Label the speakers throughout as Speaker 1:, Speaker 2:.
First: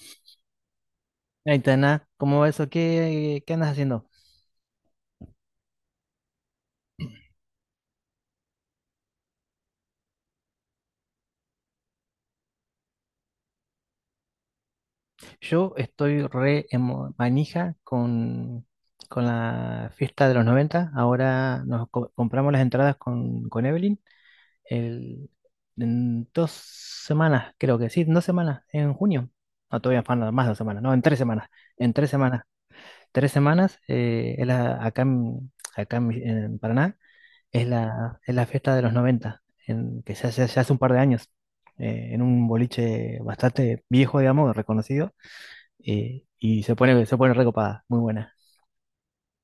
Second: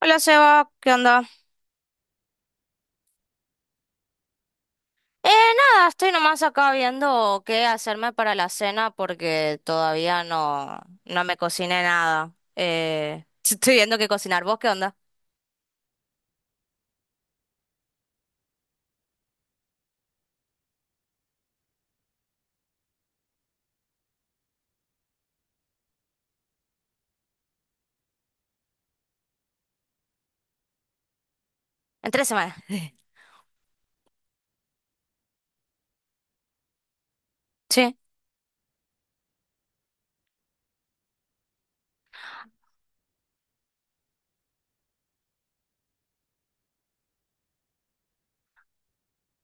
Speaker 1: Hola Seba, ¿qué onda?
Speaker 2: Aitana, ¿cómo va eso? ¿Qué andas haciendo?
Speaker 1: Eh, Nada, estoy nomás acá viendo qué hacerme para la cena porque todavía no me cociné nada. Estoy viendo qué cocinar. ¿Vos qué onda?
Speaker 2: Yo estoy re manija con la fiesta de los 90. Ahora nos compramos las entradas con Evelyn el- en dos semanas, creo que sí, en dos semanas, en junio. No, todavía faltan más de dos semanas, no, en tres semanas. En tres
Speaker 1: En tres
Speaker 2: semanas.
Speaker 1: semanas.
Speaker 2: Tres semanas, es acá, acá en Paraná. Es
Speaker 1: Sí.
Speaker 2: es la fiesta de los 90 en, que se hace un par de años, en un boliche bastante viejo, digamos, reconocido, y se pone recopada, muy buena.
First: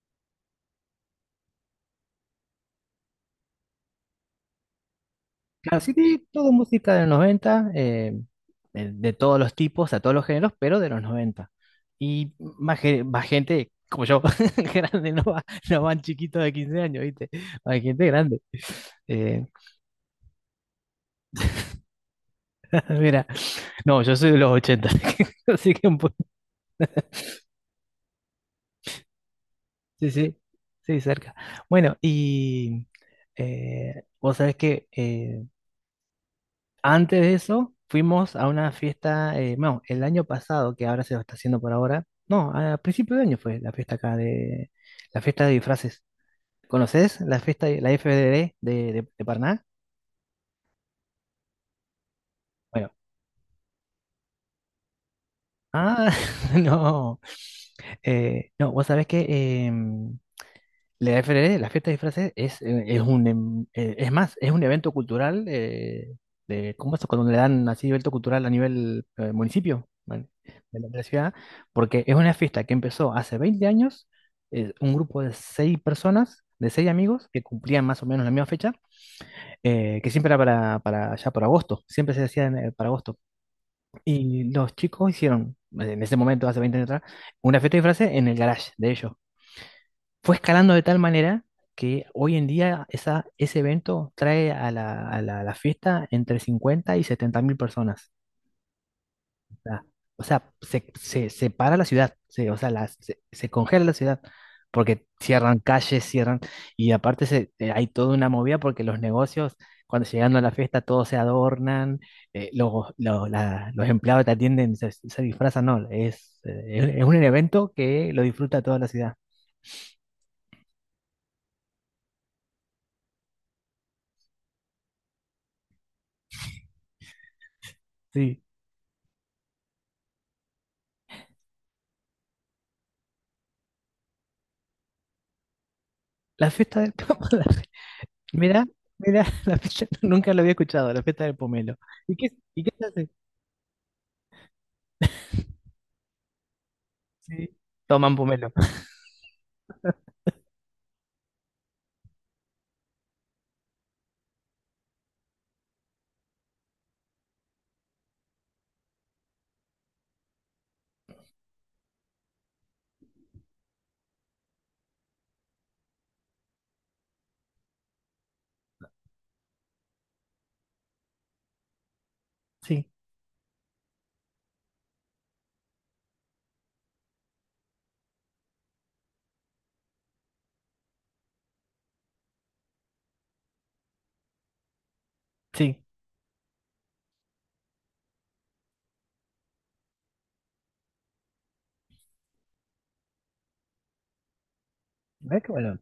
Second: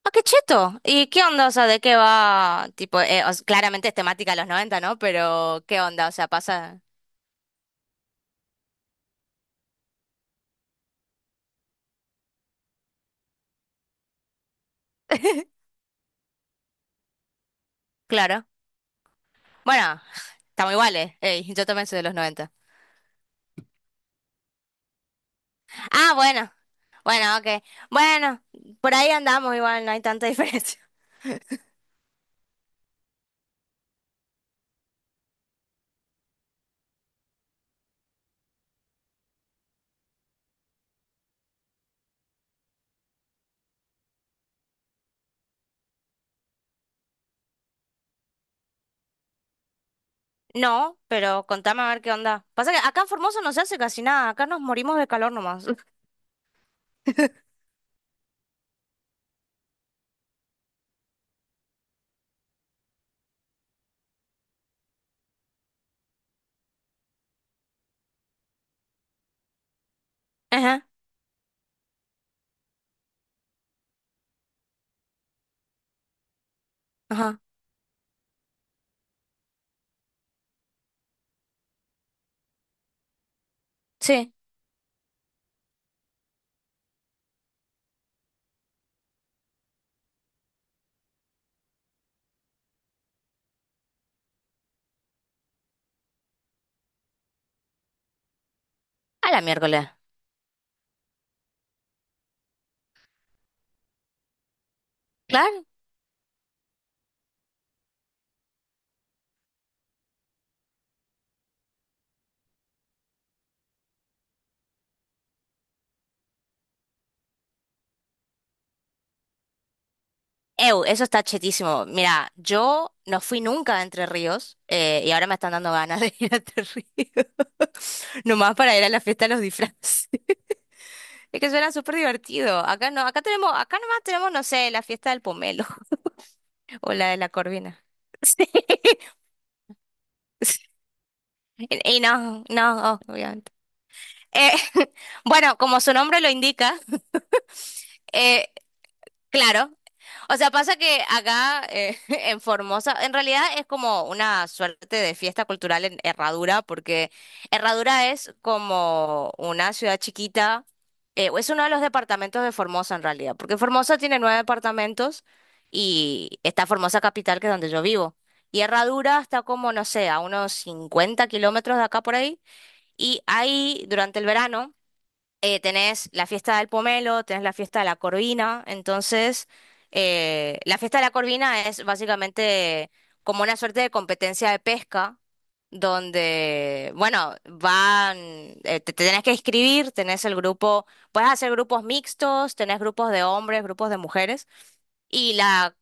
Speaker 1: Ah, qué cheto. ¿Y qué onda? O sea, ¿de qué va? Tipo, claramente es temática de los 90, ¿no? Pero,
Speaker 2: Claro,
Speaker 1: ¿qué
Speaker 2: sí,
Speaker 1: onda? O
Speaker 2: sí,
Speaker 1: sea,
Speaker 2: todo
Speaker 1: pasa...
Speaker 2: música de los noventa, de todos los tipos, a todos los géneros, pero de los noventa. Y más, más gente como yo, grande, no, no van chiquitos de 15 años, ¿viste? Hay gente grande.
Speaker 1: Claro.
Speaker 2: Eh,
Speaker 1: Bueno, estamos iguales. Ey, yo también soy de los 90.
Speaker 2: mira, no, yo soy de los ochenta. Así que un
Speaker 1: Ah, bueno. Bueno, ok. Bueno, por ahí andamos igual, no hay
Speaker 2: sí,
Speaker 1: tanta
Speaker 2: sí,
Speaker 1: diferencia.
Speaker 2: sí, cerca. Bueno, vos sabés que, antes de eso fuimos a una fiesta, bueno, el año pasado, que ahora se lo está haciendo por ahora, no, a principio de año fue la fiesta acá de, la fiesta de disfraces. ¿Conoces la fiesta, la FDD de Paraná?
Speaker 1: No, pero contame a ver qué onda. Pasa que
Speaker 2: Bueno,
Speaker 1: acá en Formosa no se hace casi nada, acá nos morimos de calor nomás.
Speaker 2: ah, no, no, vos sabés que em, la FRD, la fiesta de disfraces, es un, es más, es un evento cultural, de, ¿cómo es? Cuando le dan así evento cultural a nivel, municipio, ¿vale? De
Speaker 1: Ajá,
Speaker 2: de la ciudad, porque es una fiesta que empezó hace 20 años, un grupo de seis personas, de seis amigos,
Speaker 1: ajá,
Speaker 2: que cumplían más o menos la misma fecha, que siempre era para ya por agosto, siempre se hacía en, para agosto.
Speaker 1: sí.
Speaker 2: Y los chicos hicieron, en ese momento, hace 20 años atrás, una fiesta de disfraces en el garage de ellos, fue escalando de tal manera que hoy en día esa, ese evento trae a a a la fiesta entre 50 y 70 mil personas.
Speaker 1: A la
Speaker 2: O sea,
Speaker 1: miércoles.
Speaker 2: o sea, se para la ciudad, se, o sea, se congela la ciudad, porque cierran
Speaker 1: Claro.
Speaker 2: calles, cierran, y aparte se, hay toda una movida porque los negocios, cuando llegando a la fiesta, todos se adornan, los empleados que te atienden, se disfrazan, no, es un evento que lo disfruta toda la ciudad.
Speaker 1: Ew, eso está chetísimo. Mira, yo no fui nunca a Entre Ríos, y ahora me están dando ganas de ir a Entre Ríos.
Speaker 2: Sí.
Speaker 1: Nomás para ir a la fiesta de los disfraces. Es que suena súper divertido. Acá no, acá tenemos, acá nomás tenemos, no sé, la fiesta del pomelo
Speaker 2: La fiesta del
Speaker 1: o la de
Speaker 2: campo.
Speaker 1: la corvina. Sí.
Speaker 2: Mira, mira, la fiesta, nunca lo había escuchado, la fiesta del pomelo.
Speaker 1: Y
Speaker 2: ¿Y qué,
Speaker 1: no,
Speaker 2: ¿y qué se
Speaker 1: no,
Speaker 2: hace?
Speaker 1: obviamente. Eh, bueno, como su nombre lo indica,
Speaker 2: Sí, toman
Speaker 1: eh,
Speaker 2: pomelo.
Speaker 1: claro. O sea, pasa que acá, en Formosa, en realidad es como una suerte de fiesta cultural en Herradura, porque Herradura es como una ciudad chiquita, o es uno de los departamentos de Formosa en realidad, porque Formosa tiene nueve departamentos y está Formosa Capital, que es donde yo vivo. Y Herradura está como, no sé, a unos 50 kilómetros de acá por ahí.
Speaker 2: Sí,
Speaker 1: Y ahí, durante el verano, tenés la fiesta del pomelo, tenés la fiesta de la corvina. Entonces, la fiesta de la corvina es básicamente como una suerte de competencia de pesca,
Speaker 2: sí.
Speaker 1: donde, bueno, van, te tenés que inscribir, tenés el grupo, puedes hacer grupos mixtos, tenés grupos de hombres, grupos de mujeres. Y
Speaker 2: Mira qué
Speaker 1: la
Speaker 2: bueno.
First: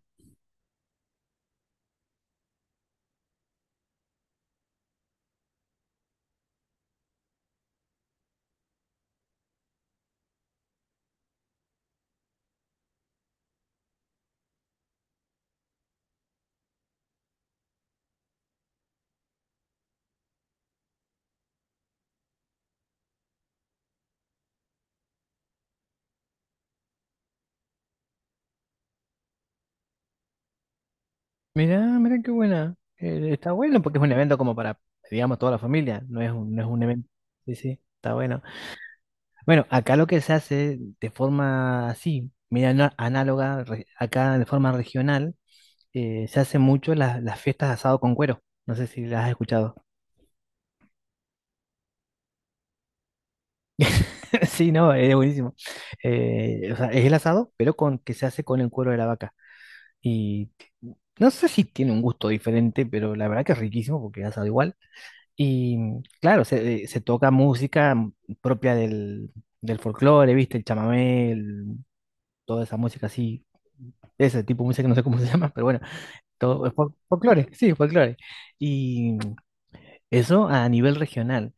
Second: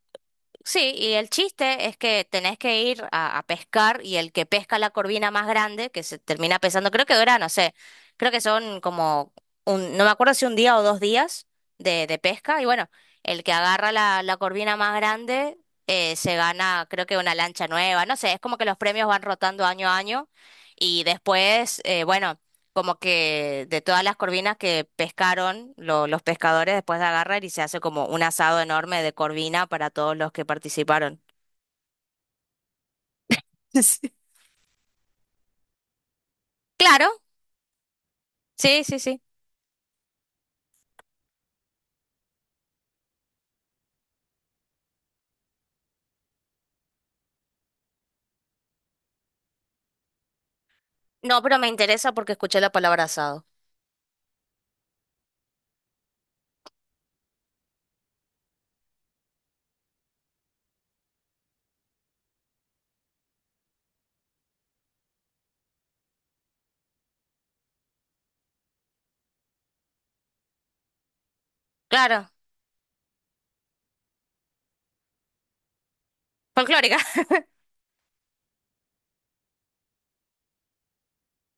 Speaker 1: sí, y el chiste es que tenés que a pescar y el que pesca la corvina más grande, que se termina pesando, creo que dura, no sé, creo que son como un, no me acuerdo si un día o dos días de pesca, y bueno, el que agarra la corvina más grande, se gana, creo que una lancha nueva, no sé, es como que los premios van rotando año a año y después, bueno, como que de todas las corvinas que pescaron los pescadores después de agarrar y se hace como un asado enorme de corvina para todos los que participaron.
Speaker 2: Mira, mira qué buena. Está bueno porque es un
Speaker 1: Sí.
Speaker 2: evento como para, digamos, toda la familia. No es un, no es un evento.
Speaker 1: Claro,
Speaker 2: Sí, sí, está bueno.
Speaker 1: sí, sí, sí.
Speaker 2: Bueno, acá lo que se hace de forma así, mira, análoga, acá de forma regional, se hace mucho las fiestas de asado con cuero. No sé si las has escuchado.
Speaker 1: No, pero me interesa porque escuché la palabra asado.
Speaker 2: Sí, no, es buenísimo. O sea, es el asado, pero con que se hace con el cuero de la vaca. Y no sé si tiene un gusto diferente, pero la verdad que es riquísimo porque es asado igual. Y mm, claro, se, se toca música, mm, propia del, del folclore, ¿viste? El chamamé, el-
Speaker 1: Claro,
Speaker 2: toda esa música así, ese tipo de música que no sé cómo se llama, pero bueno, todo es
Speaker 1: folclórica.
Speaker 2: folclore, sí, folclore. Y mm, eso a nivel regional.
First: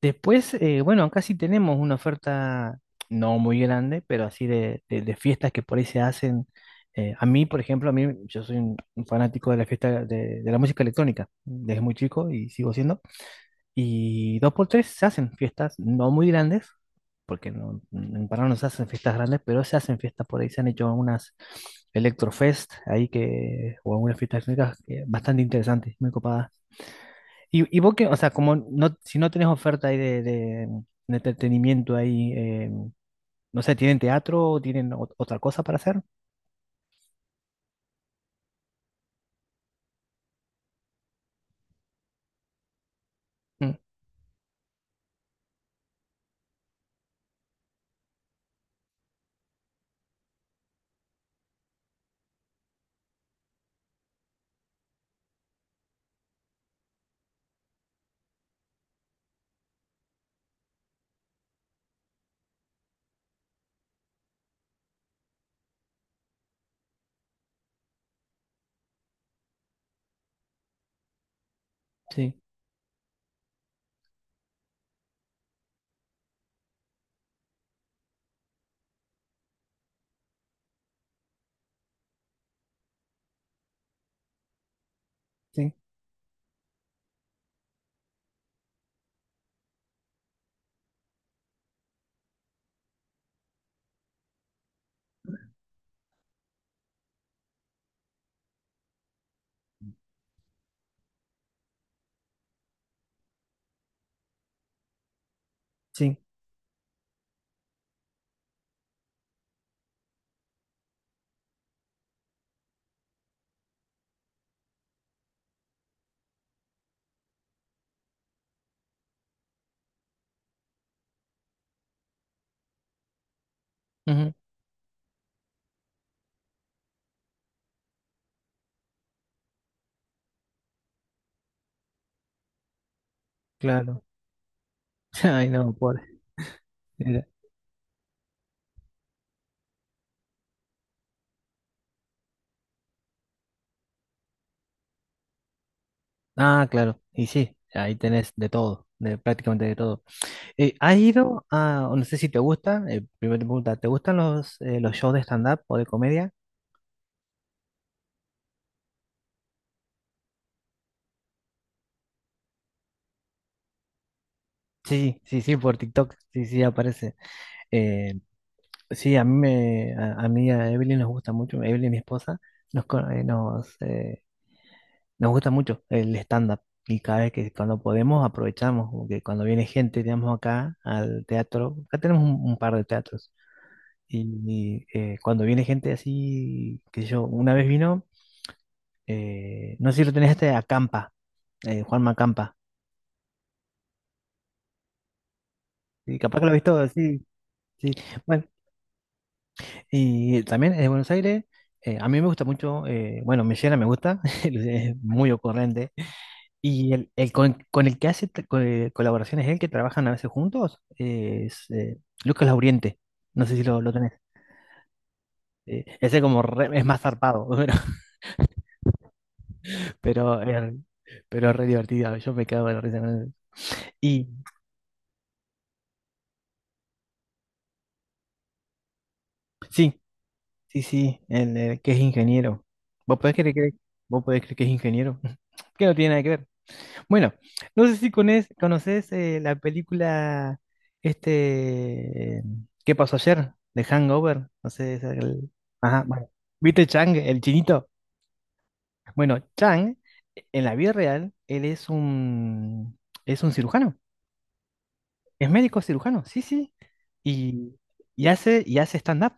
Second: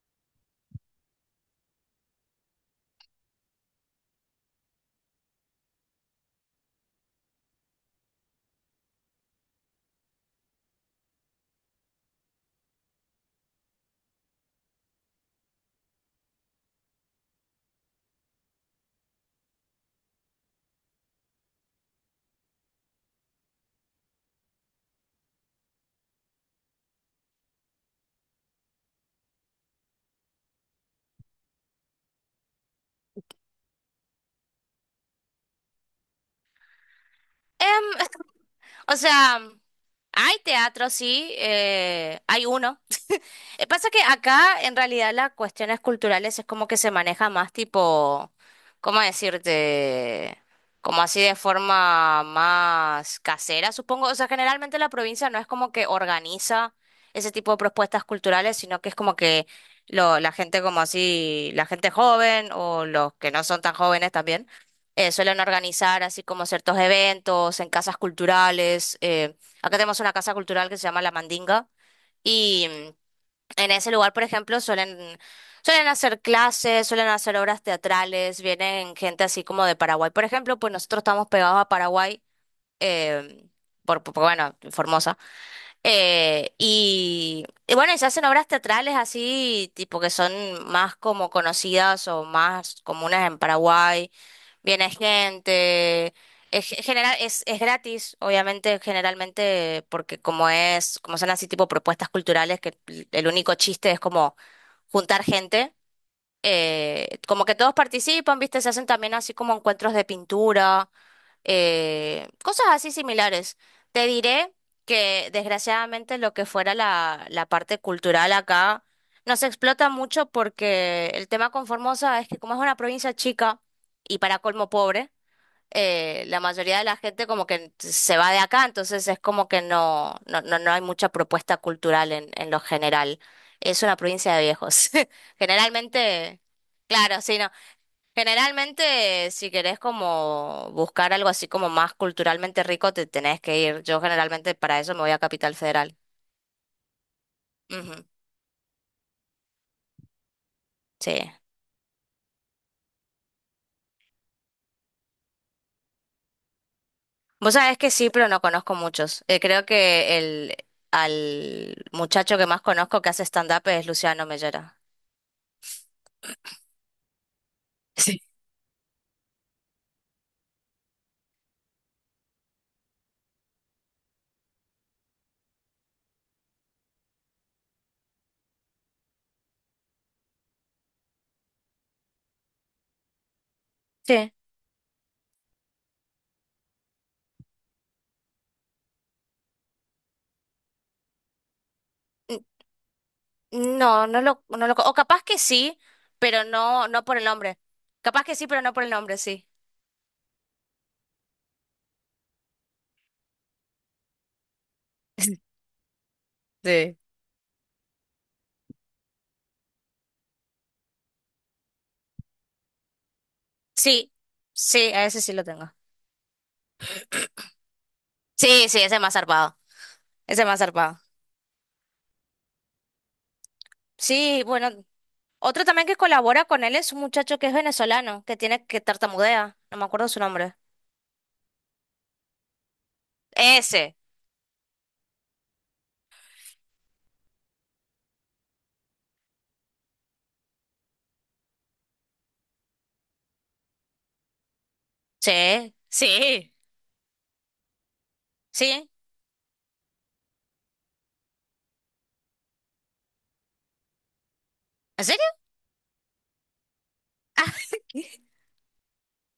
Speaker 2: Después, bueno, acá sí tenemos una oferta no muy grande, pero así de, de fiestas que por ahí se hacen. A mí, por ejemplo, a mí yo soy un fanático de la fiesta de la música electrónica desde muy chico y sigo siendo. Y dos por tres se hacen fiestas no muy grandes, porque no, en Paraná no se hacen fiestas grandes, pero se hacen fiestas por ahí. Se han hecho unas Electrofest ahí que, o algunas fiestas electrónicas que bastante interesantes, muy copadas. Y vos que, o sea, como no, si no tenés oferta ahí de, de entretenimiento ahí, no sé, ¿tienen teatro o tienen otra cosa para hacer?
Speaker 1: Em, o sea, hay teatro, sí, hay uno.
Speaker 2: Mm,
Speaker 1: Pasa que acá en realidad las cuestiones culturales es como que se maneja más tipo, ¿cómo decirte? Como así de forma más casera, supongo. O sea, generalmente la provincia no es como que organiza ese tipo de propuestas culturales, sino que es como que lo, la gente como así, la gente joven o los que no son tan jóvenes también, suelen organizar así como ciertos eventos en casas culturales. Acá tenemos una casa cultural que se llama La Mandinga
Speaker 2: sí,
Speaker 1: y... mm, en ese lugar, por ejemplo, suelen hacer clases, suelen hacer obras teatrales, vienen gente así como de Paraguay. Por ejemplo, pues nosotros estamos pegados a Paraguay, eh, bueno, Formosa.
Speaker 2: sí,
Speaker 1: Y bueno, y se hacen obras teatrales así, tipo que son más como conocidas o más comunes en Paraguay. Viene gente, general, es gratis, obviamente, generalmente, porque como es, como son así tipo propuestas culturales, que el único chiste es como juntar gente.
Speaker 2: sí,
Speaker 1: Como que todos participan, ¿viste? Se hacen también así como encuentros de pintura, cosas así similares. Te diré que desgraciadamente lo que fuera la parte cultural acá no se explota mucho porque el tema con Formosa es que como es una provincia chica y
Speaker 2: ujú,
Speaker 1: para colmo pobre, la mayoría de la gente como que se va de acá, entonces es como que no hay mucha propuesta cultural en lo general. Es una
Speaker 2: claro.
Speaker 1: provincia de viejos.
Speaker 2: Ay, no, pobre.
Speaker 1: Generalmente, claro,
Speaker 2: Mira.
Speaker 1: sí, no. Generalmente, si querés como buscar algo así como más culturalmente rico, te tenés que ir. Yo generalmente para eso me voy a Capital Federal.
Speaker 2: Ah, claro, y sí, ahí
Speaker 1: Ujú,
Speaker 2: tenés de todo, de prácticamente de todo. ¿Has
Speaker 1: sí.
Speaker 2: ido a, o no sé si te gusta, primera pregunta, ¿te gustan los shows de stand-up o de comedia?
Speaker 1: Vos sabés que sí, pero no conozco muchos. Creo que el al muchacho que más conozco que hace stand-up es Luciano Mellera.
Speaker 2: Sí, sí, sí, por TikTok, sí, sí, aparece. Eh,
Speaker 1: Sí.
Speaker 2: Sí, a mí me, a mí a Evelyn nos gusta mucho, Evelyn, mi esposa, nos, nos gusta mucho el stand-up y cada vez que cuando podemos aprovechamos, como que cuando viene gente, digamos acá al teatro, acá tenemos un par de teatros
Speaker 1: Sí.
Speaker 2: y, cuando viene gente así, que yo, una vez vino, no sé si lo tenés este, Acampa, Juanma
Speaker 1: N-
Speaker 2: Acampa,
Speaker 1: No, o capaz que sí,
Speaker 2: y capaz
Speaker 1: pero
Speaker 2: que lo has
Speaker 1: no,
Speaker 2: visto,
Speaker 1: no por el
Speaker 2: sí,
Speaker 1: nombre.
Speaker 2: sí,
Speaker 1: Capaz que
Speaker 2: bueno.
Speaker 1: sí, pero no por el nombre, sí.
Speaker 2: Y también es de Buenos Aires. Eh, a mí me gusta mucho, bueno, Mellera me gusta, es muy ocurrente. Y
Speaker 1: Sí.
Speaker 2: el con el que hace colaboraciones, él que trabajan a veces juntos, es Lucas Lauriente. No sé si lo tenés.
Speaker 1: Sí, sí, a ese sí lo tengo.
Speaker 2: Ese como es más zarpado,
Speaker 1: Sí, sí, ese es más zarpado. Ese
Speaker 2: pero,
Speaker 1: es más
Speaker 2: eh,
Speaker 1: zarpado.
Speaker 2: pero es re divertido. Yo me quedo de la risa con él. Y
Speaker 1: Sí, bueno, otro también que colabora con él es un muchacho que es venezolano, que tartamudea, no me
Speaker 2: sí,
Speaker 1: acuerdo su nombre.
Speaker 2: sí, sí, el, que es ingeniero. ¿Vos podés creer que,
Speaker 1: Ese.
Speaker 2: vos podés creer que es ingeniero? Que no tiene nada que ver. Bueno, no sé si conoces, la película este ¿Qué pasó ayer?, de Hangover, no sé, es el-
Speaker 1: Sí,
Speaker 2: ajá, bueno.
Speaker 1: sí,
Speaker 2: ¿Viste Chang, el chinito?
Speaker 1: sí.
Speaker 2: Bueno, Chang en la vida real él es un, es un cirujano,
Speaker 1: ¿En serio?
Speaker 2: es médico cirujano, sí, sí, y, y hace stand-up.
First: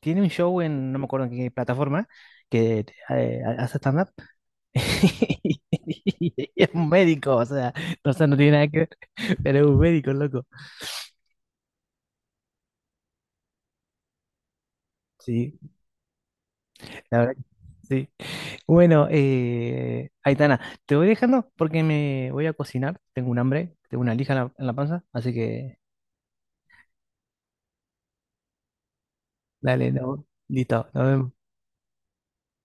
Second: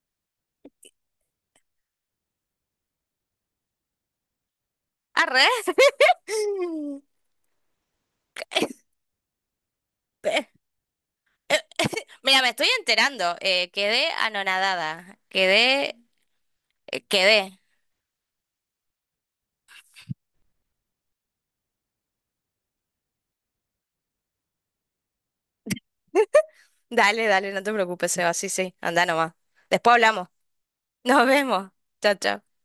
Speaker 2: Tiene un show en no me acuerdo en qué plataforma que, hace stand-up.
Speaker 1: Arre.
Speaker 2: Y es un médico, o sea, no tiene nada que ver, pero es un médico, loco.
Speaker 1: Pe- Mira, me estoy enterando. Quedé anonadada.
Speaker 2: Sí, la verdad,
Speaker 1: Quedé.
Speaker 2: que sí. Bueno, Aitana, te voy dejando porque me voy a cocinar. Tengo un hambre, tengo una lija en en la panza, así que
Speaker 1: Dale, dale, no te preocupes, Seba. Sí, sí, anda nomás.
Speaker 2: dale,
Speaker 1: Después
Speaker 2: no,
Speaker 1: hablamos.
Speaker 2: listo, nos
Speaker 1: Nos
Speaker 2: vemos.
Speaker 1: vemos. Chao, chao.